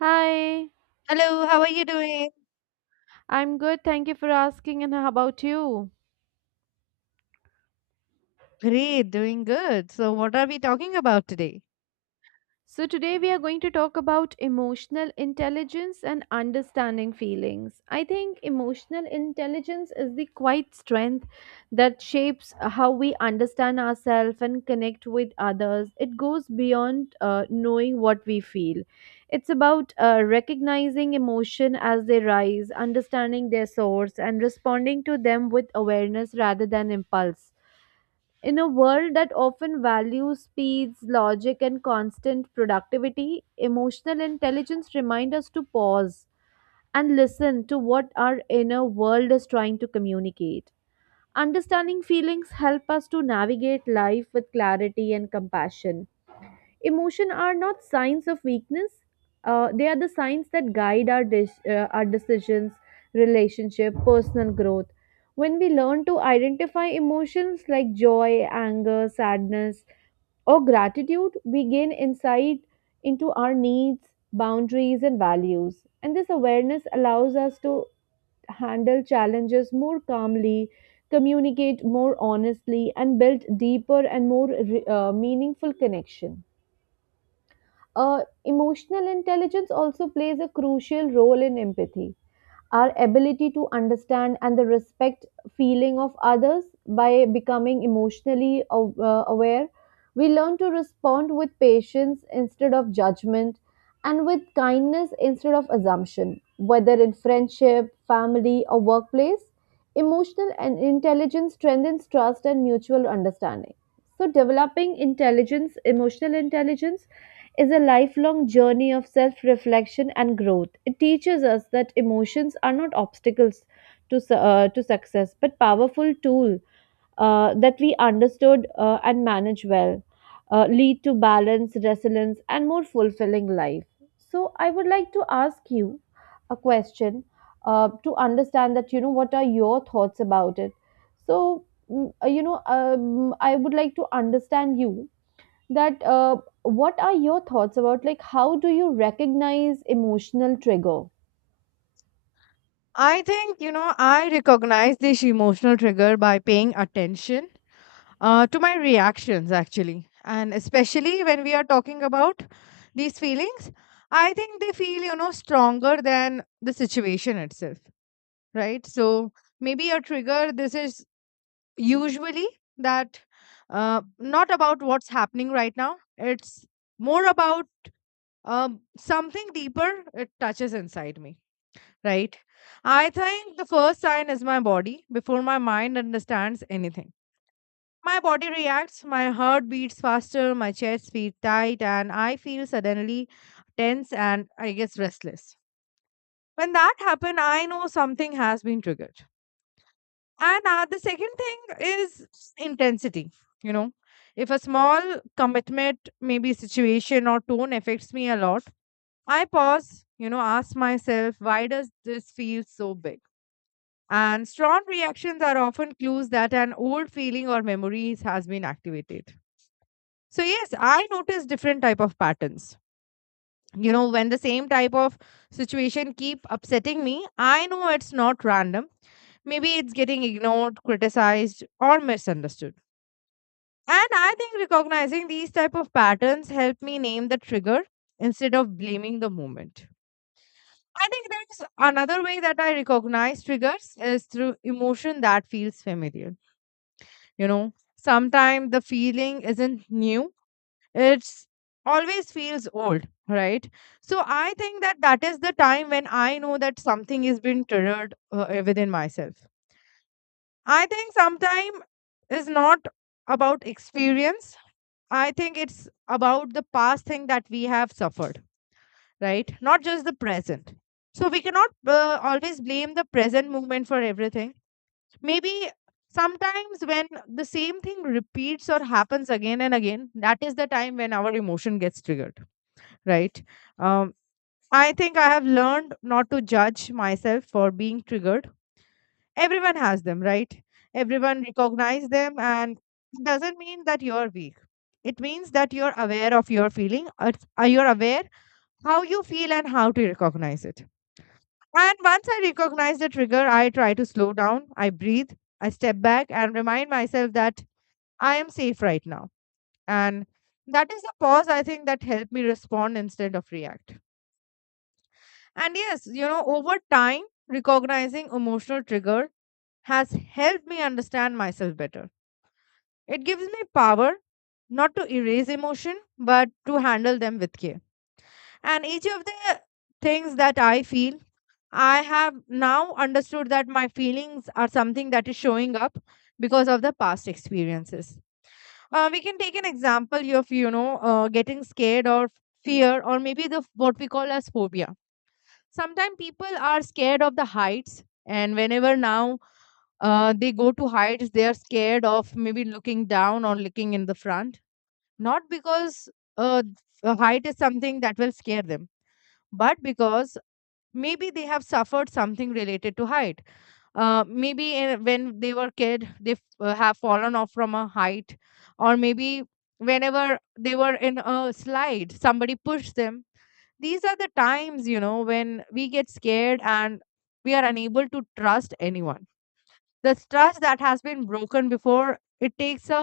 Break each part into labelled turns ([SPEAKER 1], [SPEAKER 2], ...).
[SPEAKER 1] Hi,
[SPEAKER 2] Hello, how are you doing?
[SPEAKER 1] I'm good. Thank you for asking. And how about you?
[SPEAKER 2] Great, doing good. So, what are we talking about today?
[SPEAKER 1] So, today we are going to talk about emotional intelligence and understanding feelings. I think emotional intelligence is the quiet strength that shapes how we understand ourselves and connect with others. It goes beyond knowing what we feel, it's about recognizing emotion as they rise, understanding their source, and responding to them with awareness rather than impulse. In a world that often values speeds, logic, and constant productivity, emotional intelligence reminds us to pause and listen to what our inner world is trying to communicate. Understanding feelings help us to navigate life with clarity and compassion. Emotion are not signs of weakness. They are the signs that guide our decisions, relationship, personal growth. When we learn to identify emotions like joy, anger, sadness, or gratitude, we gain insight into our needs, boundaries, and values. And this awareness allows us to handle challenges more calmly, communicate more honestly, and build deeper and more meaningful connection. Uh, Emotional intelligence also plays a crucial role in empathy. Our ability to understand and the respect feeling of others by becoming emotionally aware, we learn to respond with patience instead of judgment and with kindness instead of assumption. Whether in friendship, family, or workplace, emotional and intelligence strengthens trust and mutual understanding. So, developing intelligence, emotional intelligence is a lifelong journey of self reflection and growth. It teaches us that emotions are not obstacles to success, but powerful tool that we understood and manage well, lead to balance, resilience, and more fulfilling life. So, I would like to ask you a question to understand that, you know, what are your thoughts about it? So, I would like to understand you that what are your thoughts about like how do you recognize emotional trigger?
[SPEAKER 2] I think, you know, I recognize this emotional trigger by paying attention to my reactions, actually. And especially when we are talking about these feelings, I think they feel, you know, stronger than the situation itself, right? So, maybe a trigger, this is usually that not about what's happening right now, it's more about something deeper it touches inside me, right? I think the first sign is my body before my mind understands anything. My body reacts, my heart beats faster, my chest feels tight, and I feel suddenly tense and I guess restless. When that happens, I know something has been triggered. And the second thing is intensity. You know, if a small commitment, maybe situation or tone, affects me a lot, I pause, you know, ask myself, why does this feel so big? And strong reactions are often clues that an old feeling or memories has been activated. So yes, I notice different type of patterns. You know, when the same type of situation keep upsetting me, I know it's not random. Maybe it's getting ignored, criticized, or misunderstood. And I think recognizing these type of patterns help me name the trigger instead of blaming the moment. I think there's another way that I recognize triggers is through emotion that feels familiar. You know, sometimes the feeling isn't new, it's always feels old, right? So I think that is the time when I know that something is being triggered within myself. I think sometime is not about experience. I think it's about the past thing that we have suffered, right? Not just the present. So we cannot always blame the present moment for everything. Maybe sometimes when the same thing repeats or happens again and again, that is the time when our emotion gets triggered, right? Um, I think I have learned not to judge myself for being triggered. Everyone has them, right? Everyone recognize them, and it doesn't mean that you're weak. It means that you're aware of your feeling, you're aware how you feel and how to recognize it. And once I recognize the trigger, I try to slow down, I breathe, I step back and remind myself that I am safe right now. And that is the pause I think that helped me respond instead of react. And yes, you know, over time, recognizing emotional trigger has helped me understand myself better. It gives me power not to erase emotion, but to handle them with care. And each of the things that I feel, I have now understood that my feelings are something that is showing up because of the past experiences. We can take an example of, you know, getting scared or fear, or maybe the what we call as phobia. Sometimes people are scared of the heights, and whenever now they go to heights, they are scared of maybe looking down or looking in the front. Not because uh, a height is something that will scare them, but because maybe they have suffered something related to height, maybe when they were kid they have fallen off from a height, or maybe whenever they were in a slide somebody pushed them. These are the times, you know, when we get scared and we are unable to trust anyone. The trust that has been broken before, it takes a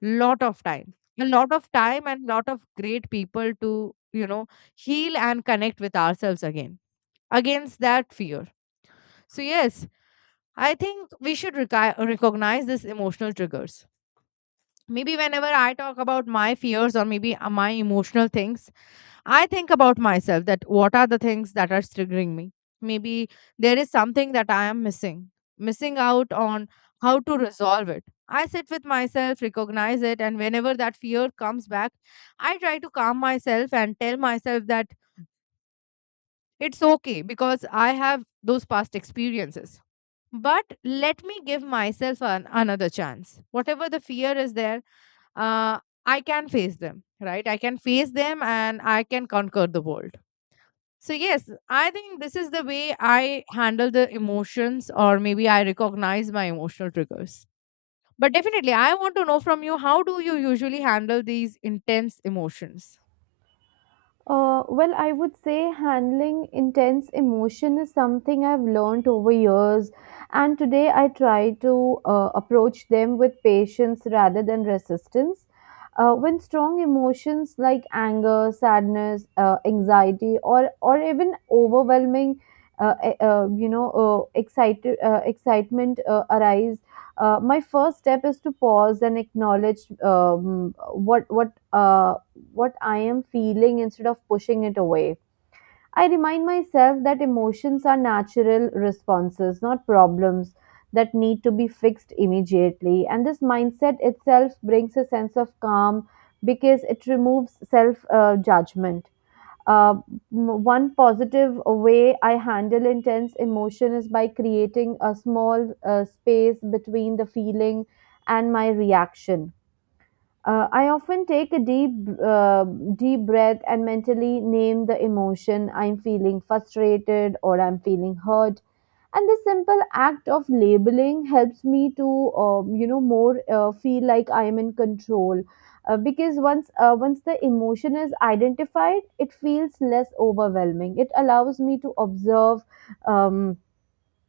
[SPEAKER 2] lot of time, a lot of time and lot of great people to, you know, heal and connect with ourselves again against that fear. So, yes, I think we should recognize these emotional triggers. Maybe whenever I talk about my fears or maybe my emotional things, I think about myself that what are the things that are triggering me. Maybe there is something that I am missing, missing out on how to resolve it. I sit with myself, recognize it, and whenever that fear comes back, I try to calm myself and tell myself that it's okay because I have those past experiences, but let me give myself an, another chance. Whatever the fear is there, uh, I can face them, right? I can face them and I can conquer the world. So yes, I think this is the way I handle the emotions, or maybe I recognize my emotional triggers. But definitely, I want to know from you, how do you usually handle these intense emotions?
[SPEAKER 1] Well, I would say handling intense emotion is something I've learned over years, and today I try to approach them with patience rather than resistance. When strong emotions like anger, sadness, anxiety, or even overwhelming, e- you know, excited excitement arise. My first step is to pause and acknowledge what I am feeling instead of pushing it away. I remind myself that emotions are natural responses, not problems that need to be fixed immediately. And this mindset itself brings a sense of calm because it removes self judgment. Uh, One positive way I handle intense emotion is by creating a small space between the feeling and my reaction. I often take a uh, deep breath and mentally name the emotion. I'm feeling frustrated or I'm feeling hurt, and the simple act of labeling helps me to you know, more feel like I am in control, because once the emotion is identified, it feels less overwhelming. It allows me to observe um,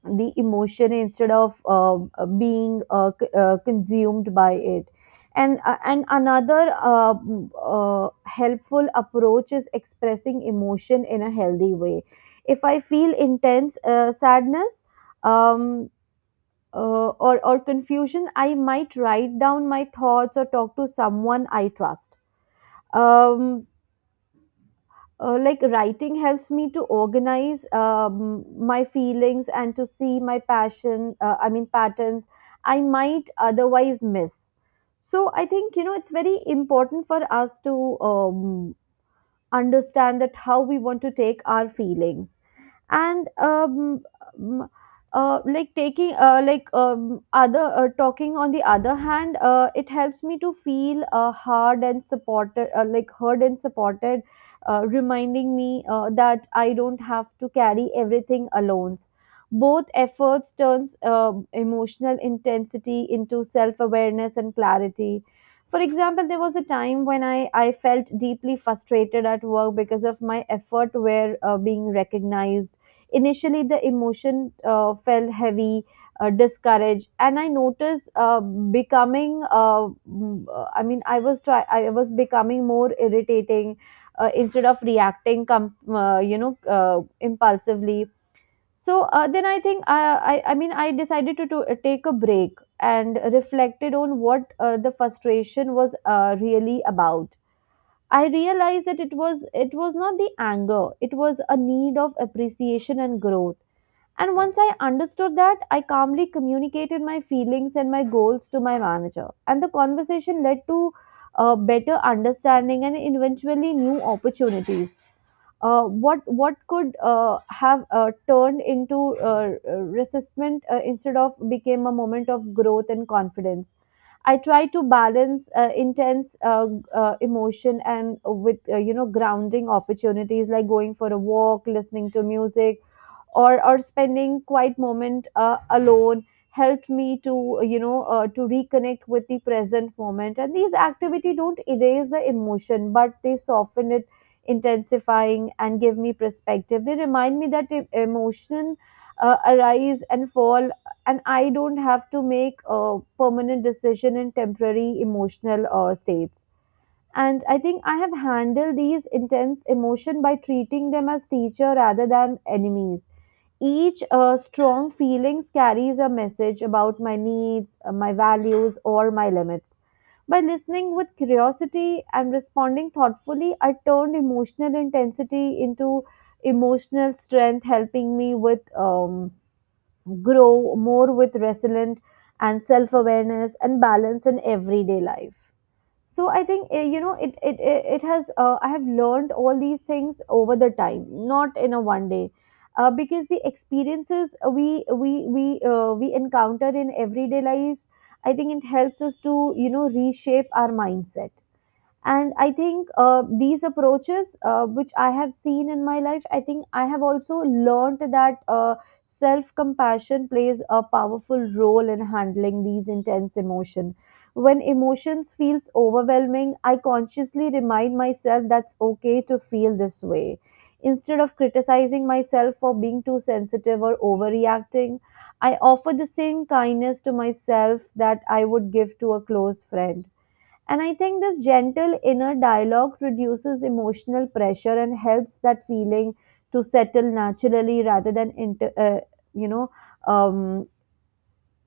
[SPEAKER 1] the emotion instead of consumed by it. And another helpful approach is expressing emotion in a healthy way. If I feel intense sadness um, or confusion, I might write down my thoughts or talk to someone I trust. um, like, writing helps me to organize my feelings and to see my passion I mean patterns I might otherwise miss. So I think, you know, it's very important for us to understand that how we want to take our feelings. And um, like taking like other talking, on the other hand, it helps me to feel hard and supported like heard and supported, reminding me that I don't have to carry everything alone. Both efforts turns emotional intensity into self-awareness and clarity. For example, there was a time when I felt deeply frustrated at work because of my effort were being recognized. Initially, the emotion felt heavy, discouraged, and I noticed becoming. Mm, I mean, I was try. I was becoming more irritating instead of reacting impulsively. So then I think I mean I decided to take a break and reflected on what the frustration was really about. I realized that it was not the anger; it was a need of appreciation and growth. And once I understood that, I calmly communicated my feelings and my goals to my manager. And the conversation led to better understanding and eventually new opportunities. What could have turned into resistment instead of became a moment of growth and confidence. I try to balance intense emotion and with you know, grounding opportunities like going for a walk, listening to music, or spending quiet moment alone. Helped me to, you know, to reconnect with the present moment, and these activity don't erase the emotion, but they soften it intensifying and give me perspective. They remind me that emotion arise and fall, and I don't have to make a permanent decision in temporary emotional states. And I think I have handled these intense emotion by treating them as teacher rather than enemies. Each strong feelings carries a message about my needs, my values, or my limits. By listening with curiosity and responding thoughtfully, I turned emotional intensity into emotional strength, helping me with grow more with resilient and self awareness and balance in everyday life. So I think, you know, it has I have learned all these things over the time, not in a one day, because the experiences we we we we encounter in everyday lives, I think it helps us to, you know, reshape our mindset. And I think these approaches which I have seen in my life, I think I have also learned that self compassion plays a powerful role in handling these intense emotion. When emotions feels overwhelming, I consciously remind myself that's okay to feel this way, instead of criticizing myself for being too sensitive or overreacting. I offer the same kindness to myself that I would give to a close friend. And I think this gentle inner dialogue reduces emotional pressure and helps that feeling to settle naturally rather than you know, um,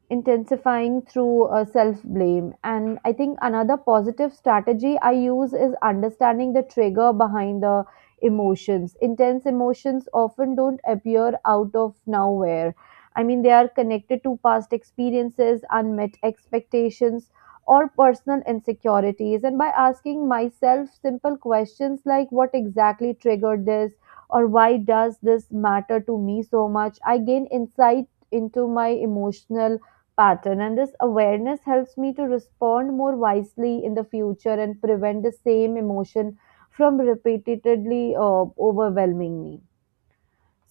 [SPEAKER 1] intensifying through self blame. And I think another positive strategy I use is understanding the trigger behind the emotions. Intense emotions often don't appear out of nowhere. I mean, they are connected to past experiences, unmet expectations, or personal insecurities. And by asking myself simple questions like, what exactly triggered this? Or why does this matter to me so much? I gain insight into my emotional pattern, and this awareness helps me to respond more wisely in the future and prevent the same emotion from repeatedly overwhelming me.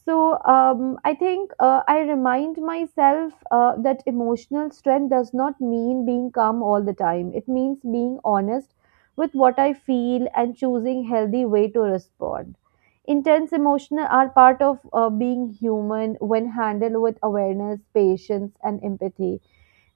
[SPEAKER 1] So, I think, I remind myself that emotional strength does not mean being calm all the time. It means being honest with what I feel and choosing healthy way to respond. Intense emotions are part of being human. When handled with awareness, patience, and empathy,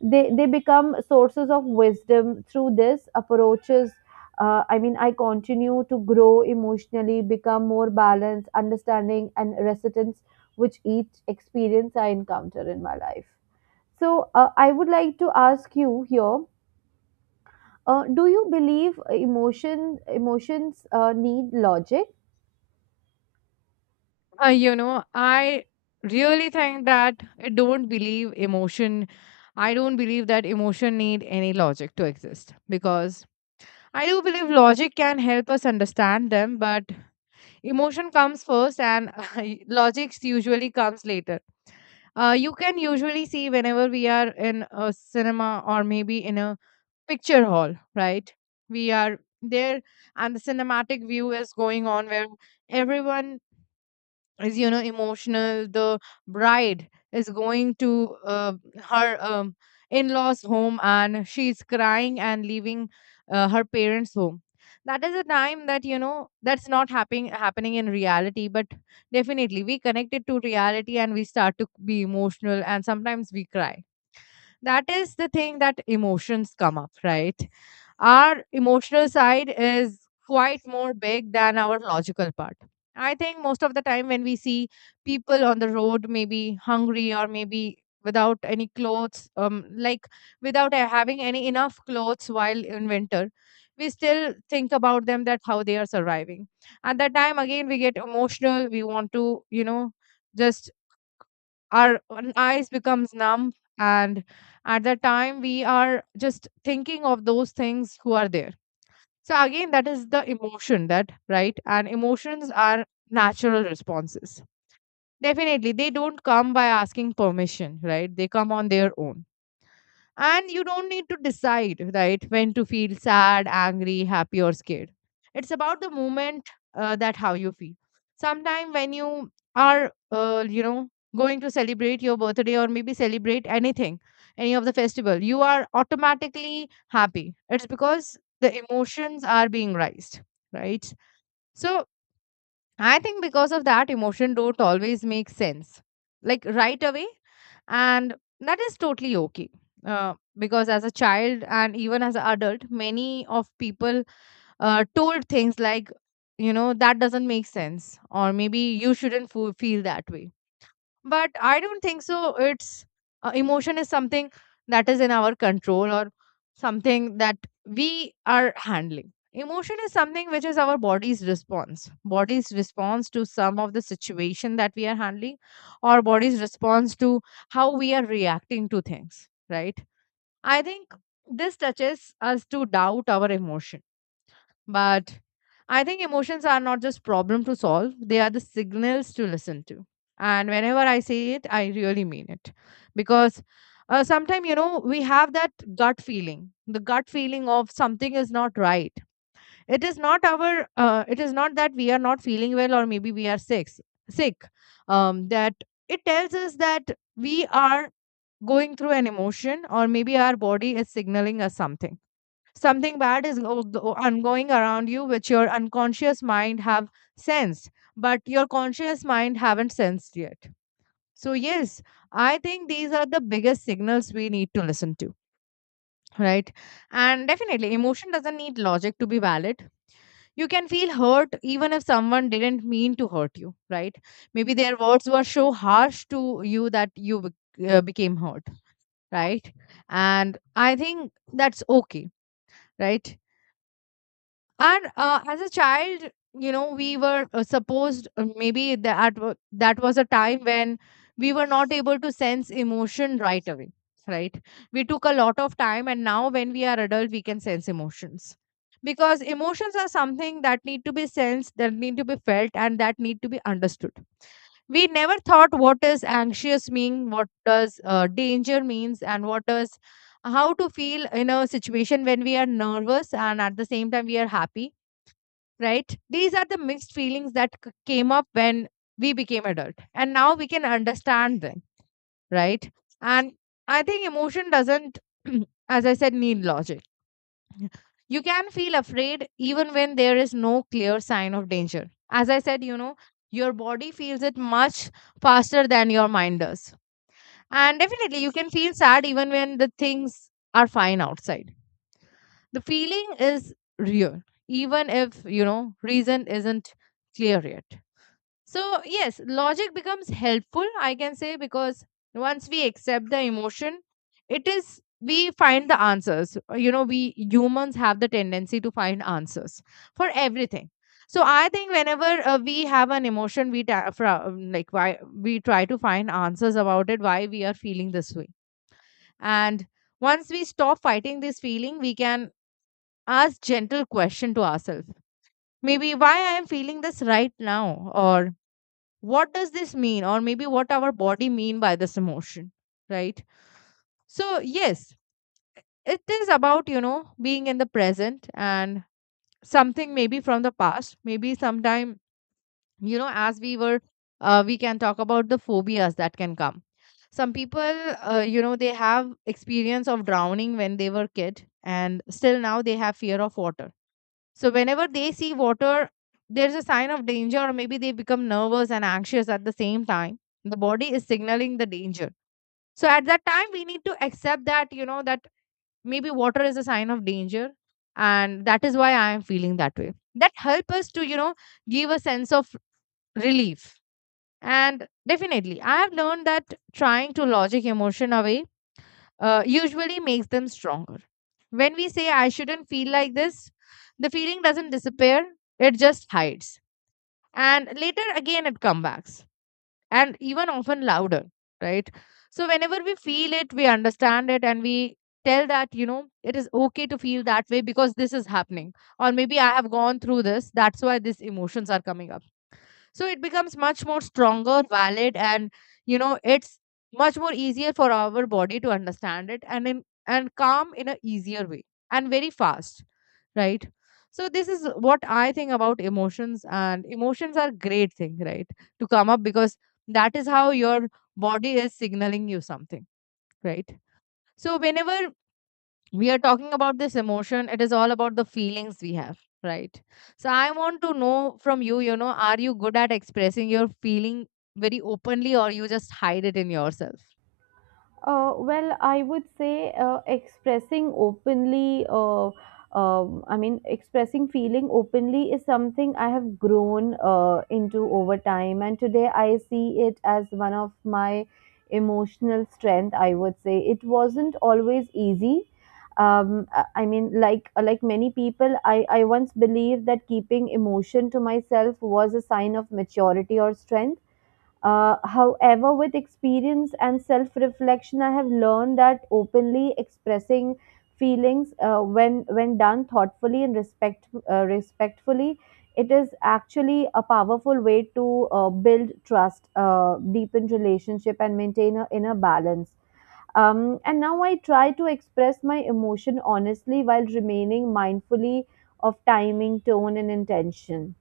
[SPEAKER 1] they become sources of wisdom. Through this approaches, I mean, I continue to grow emotionally, become more balanced understanding and resilience with each experience I encounter in my life. So I would like to ask you here, do you believe emotions need logic?
[SPEAKER 2] You know, I really think that I don't believe emotion. I don't believe that emotion need any logic to exist, because I do believe logic can help us understand them, but emotion comes first and logic usually comes later. You can usually see whenever we are in a cinema or maybe in a picture hall, right? We are there and the cinematic view is going on where everyone is, you know, emotional. The bride is going to her in-laws home and she's crying and leaving her parents home. That is a time that, you know, that's not happening in reality, but definitely we connect it to reality and we start to be emotional and sometimes we cry. That is the thing that emotions come up, right? Our emotional side is quite more big than our logical part. I think most of the time when we see people on the road, maybe hungry or maybe without any clothes, like without having any enough clothes while in winter, we still think about them that how they are surviving. At that time, again, we get emotional. We want to, you know, just our own eyes becomes numb, and at that time we are just thinking of those things who are there. So again, that is the emotion that, right? And emotions are natural responses. Definitely, they don't come by asking permission, right? They come on their own. And you don't need to decide, right, when to feel sad, angry, happy, or scared. It's about the moment, that how you feel. Sometime when you are, you know, going to celebrate your birthday or maybe celebrate anything, any of the festival, you are automatically happy. It's because the emotions are being raised, right? So I think because of that, emotion don't always make sense, like right away, and that is totally okay. Because as a child and even as an adult, many of people told things like, you know, that doesn't make sense, or maybe you shouldn't feel that way. But I don't think so. It's emotion is something that is in our control, or something that we are handling. Emotion is something which is our body's response to some of the situation that we are handling, or body's response to how we are reacting to things, right? I think this touches us to doubt our emotion, but I think emotions are not just problem to solve, they are the signals to listen to. And whenever I say it, I really mean it. Because sometimes, you know, we have that gut feeling, the gut feeling of something is not right. It is not our, it is not that we are not feeling well or maybe we are sick, that it tells us that we are going through an emotion, or maybe our body is signaling us something, something bad is on going around you, which your unconscious mind have sensed but your conscious mind haven't sensed yet. So yes, I think these are the biggest signals we need to listen to, right? And definitely emotion doesn't need logic to be valid. You can feel hurt even if someone didn't mean to hurt you, right? Maybe their words were so harsh to you that you became hurt, right? And I think that's okay, right? And as a child, you know, we were supposed, maybe that that was a time when we were not able to sense emotion right away, right? We took a lot of time, and now when we are adult, we can sense emotions, because emotions are something that need to be sensed, that need to be felt, and that need to be understood. We never thought what does anxious mean, what does danger means, and what does how to feel in a situation when we are nervous and at the same time we are happy, right? These are the mixed feelings that came up when we became adult, and now we can understand them, right? And I think emotion doesn't, as I said, need logic. You can feel afraid even when there is no clear sign of danger. As I said, you know, your body feels it much faster than your mind does. And definitely, you can feel sad even when the things are fine outside. The feeling is real, even if, you know, reason isn't clear yet. So, yes, logic becomes helpful, I can say, because once we accept the emotion, it is we find the answers. You know, we humans have the tendency to find answers for everything. So, I think whenever we have an emotion, we like why we try to find answers about it, why we are feeling this way. And once we stop fighting this feeling, we can ask gentle question to ourselves. Maybe why I am feeling this right now, or what does this mean, or maybe what our body mean by this emotion, right? So yes, it is about, you know, being in the present and something maybe from the past, maybe sometime, you know, as we were, we can talk about the phobias that can come. Some people, you know, they have experience of drowning when they were kid, and still now they have fear of water. So whenever they see water, there's a sign of danger, or maybe they become nervous and anxious at the same time. The body is signaling the danger. So at that time, we need to accept that, you know, that maybe water is a sign of danger. And that is why I am feeling that way. That help us to, you know, give a sense of relief. And definitely, I have learned that trying to logic emotion away usually makes them stronger. When we say, I shouldn't feel like this, the feeling doesn't disappear, it just hides. And later again, it comes back and even often louder, right? So, whenever we feel it, we understand it, and we tell that, you know, it is okay to feel that way because this is happening. Or maybe I have gone through this, that's why these emotions are coming up. So it becomes much more stronger valid, and, you know, it's much more easier for our body to understand it and in and calm in a easier way and very fast, right? So this is what I think about emotions, and emotions are great thing, right, to come up, because that is how your body is signaling you something, right? So whenever we are talking about this emotion, it is all about the feelings we have, right? So I want to know from you, you know, are you good at expressing your feeling very openly, or you just hide it in yourself?
[SPEAKER 1] Well, I would say expressing openly, I mean, expressing feeling openly is something I have grown into over time. And today I see it as one of my emotional strength, I would say. It wasn't always easy. I mean, like many people, I once believed that keeping emotion to myself was a sign of maturity or strength. However, with experience and self reflection, I have learned that openly expressing feelings when done thoughtfully and respectfully, it is actually a powerful way to build trust, deepen relationship, and maintain a inner balance. And now I try to express my emotion honestly while remaining mindfully of timing, tone, and intention.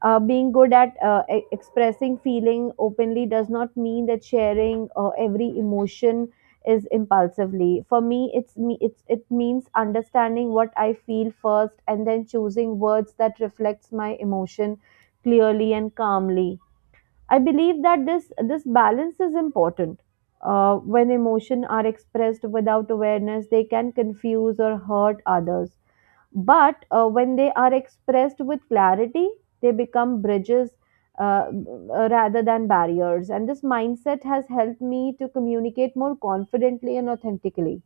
[SPEAKER 1] Being good at expressing feeling openly does not mean that sharing every emotion is impulsively. For me. It's it means understanding what I feel first, and then choosing words that reflects my emotion clearly and calmly. I believe that this balance is important. When emotion are expressed without awareness, they can confuse or hurt others. But when they are expressed with clarity, they become bridges rather than barriers. And this mindset has helped me to communicate more confidently and authentically.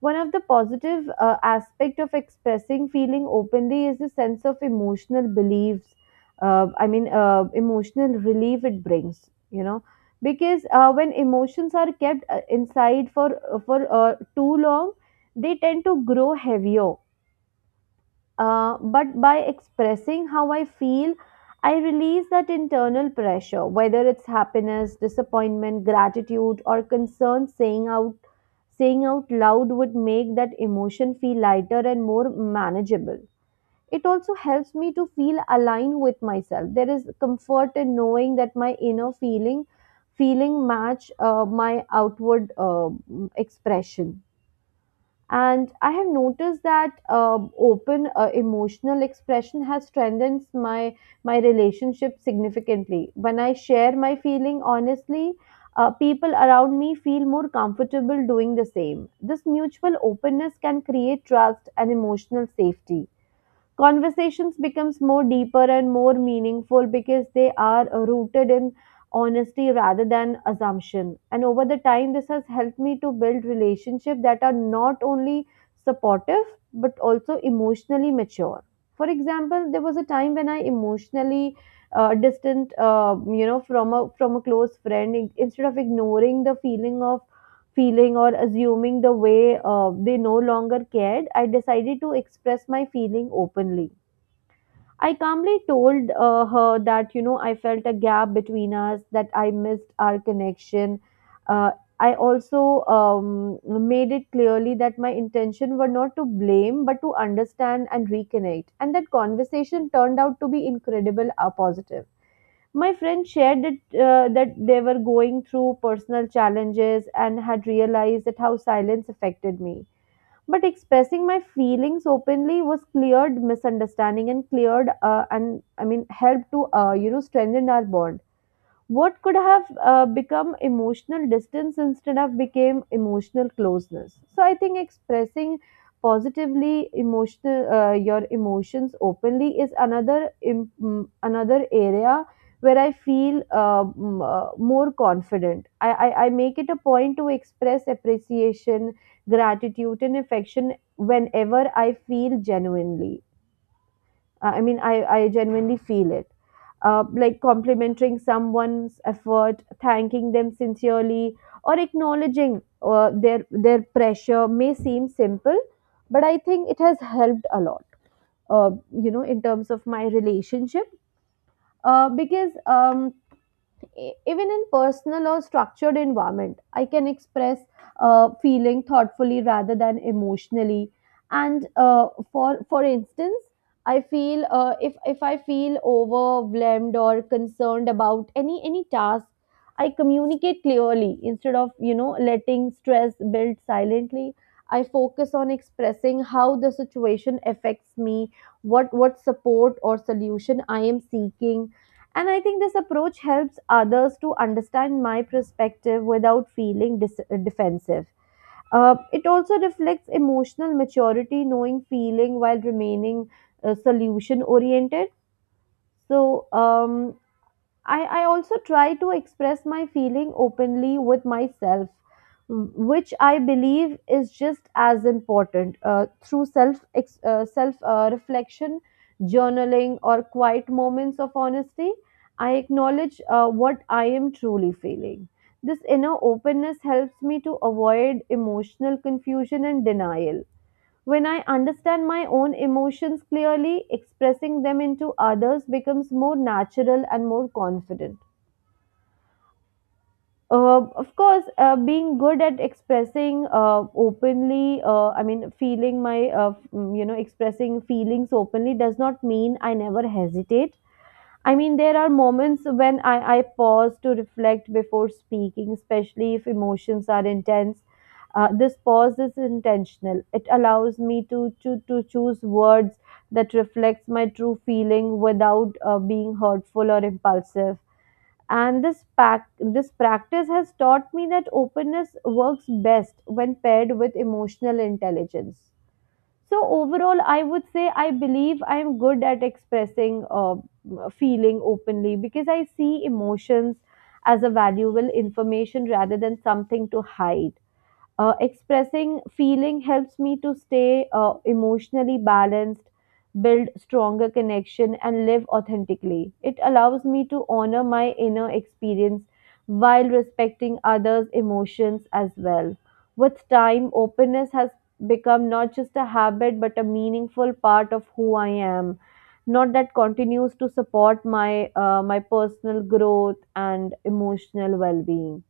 [SPEAKER 1] One of the positive aspect of expressing feeling openly is the sense of emotional beliefs. Emotional relief it brings. Because when emotions are kept inside for too long, they tend to grow heavier but by expressing how I feel, I release that internal pressure, whether it's happiness, disappointment, gratitude, or concern. Saying out loud would make that emotion feel lighter and more manageable. It also helps me to feel aligned with myself. There is comfort in knowing that my inner feeling match my outward expression, and I have noticed that open emotional expression has strengthened my relationship significantly. When I share my feeling honestly, people around me feel more comfortable doing the same. This mutual openness can create trust and emotional safety. Conversations becomes more deeper and more meaningful because they are rooted in honesty rather than assumption. And over the time, this has helped me to build relationships that are not only supportive but also emotionally mature. For example, there was a time when I emotionally distant from a close friend. Instead of ignoring the feeling or assuming the way they no longer cared, I decided to express my feeling openly. I calmly told her that, I felt a gap between us, that I missed our connection. Uh, I also made it clearly that my intention were not to blame, but to understand and reconnect. And that conversation turned out to be incredible positive. My friend shared that they were going through personal challenges and had realized that how silence affected me, but expressing my feelings openly was cleared misunderstanding and cleared and I mean helped to strengthen our bond. What could have become emotional distance instead of became emotional closeness. So I think expressing positively emotional your emotions openly is another another area where I feel more confident. I make it a point to express appreciation, gratitude, and affection whenever I feel genuinely I mean, I genuinely feel it. Like complimenting someone's effort, thanking them sincerely, or acknowledging their pressure may seem simple, but I think it has helped a lot. In terms of my relationship, because even in personal or structured environment, I can express feeling thoughtfully rather than emotionally. And for instance, I feel if I feel overwhelmed or concerned about any task, I communicate clearly instead of, letting stress build silently. I focus on expressing how the situation affects me, what support or solution I am seeking. And I think this approach helps others to understand my perspective without feeling defensive. It also reflects emotional maturity, knowing feeling while remaining solution oriented. So, um, I also try to express my feeling openly with myself, which I believe is just as important through self reflection, journaling, or quiet moments of honesty. I acknowledge what I am truly feeling. This inner openness helps me to avoid emotional confusion and denial. When I understand my own emotions clearly, expressing them into others becomes more natural and more confident. Of course, being good at expressing openly, I mean, feeling my, f- you know, expressing feelings openly does not mean I never hesitate. I mean, there are moments when I pause to reflect before speaking, especially if emotions are intense. This pause is intentional. It allows me to, to choose words that reflects my true feeling without being hurtful or impulsive. And this practice has taught me that openness works best when paired with emotional intelligence. So overall, I would say I believe I'm good at expressing feeling openly because I see emotions as a valuable information rather than something to hide. Expressing feeling helps me to stay emotionally balanced, build stronger connection, and live authentically. It allows me to honor my inner experience while respecting others' emotions as well. With time, openness has become not just a habit but a meaningful part of who I am. Not that continues to support my my personal growth and emotional well-being.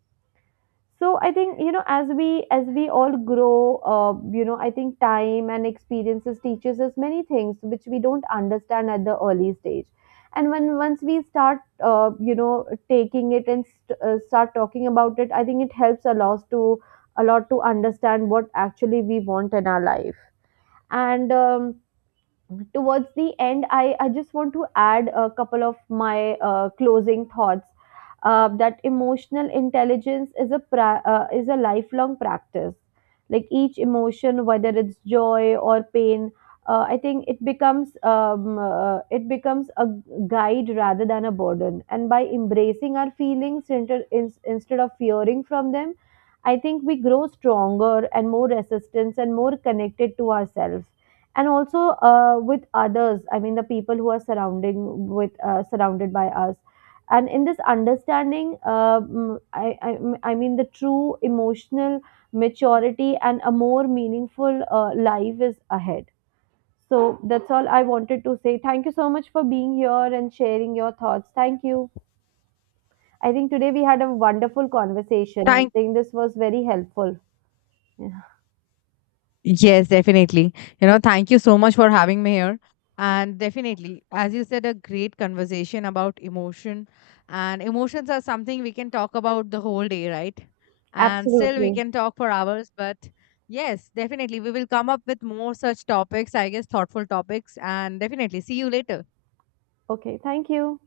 [SPEAKER 1] So I think, as we all grow, I think time and experiences teaches us many things which we don't understand at the early stage. And when once we start, uh, you know taking it and start talking about it, I think it helps a lot to understand what actually we want in our life. And Towards the end, I just want to add a couple of my closing thoughts. That emotional intelligence is is a lifelong practice. Like each emotion, whether it's joy or pain, I think it becomes a guide rather than a burden. And by embracing our feelings instead of fearing from them, I think we grow stronger and more resistance and more connected to ourselves, and also with others, I mean the people who are surrounding with surrounded by us. And in this understanding I mean, the true emotional maturity and a more meaningful life is ahead. So that's all I wanted to say. Thank you so much for being here and sharing your thoughts. Thank you. I think today we had a wonderful conversation. I
[SPEAKER 2] Thank—
[SPEAKER 1] think this was very helpful. Yeah.
[SPEAKER 2] Yes, definitely. You know, thank you so much for having me here. And definitely, as you said, a great conversation about emotion. And emotions are something we can talk about the whole day, right? And still, we
[SPEAKER 1] Absolutely.
[SPEAKER 2] can talk for hours. But yes, definitely, we will come up with more such topics, I guess, thoughtful topics. And definitely, see you later.
[SPEAKER 1] Okay, thank you.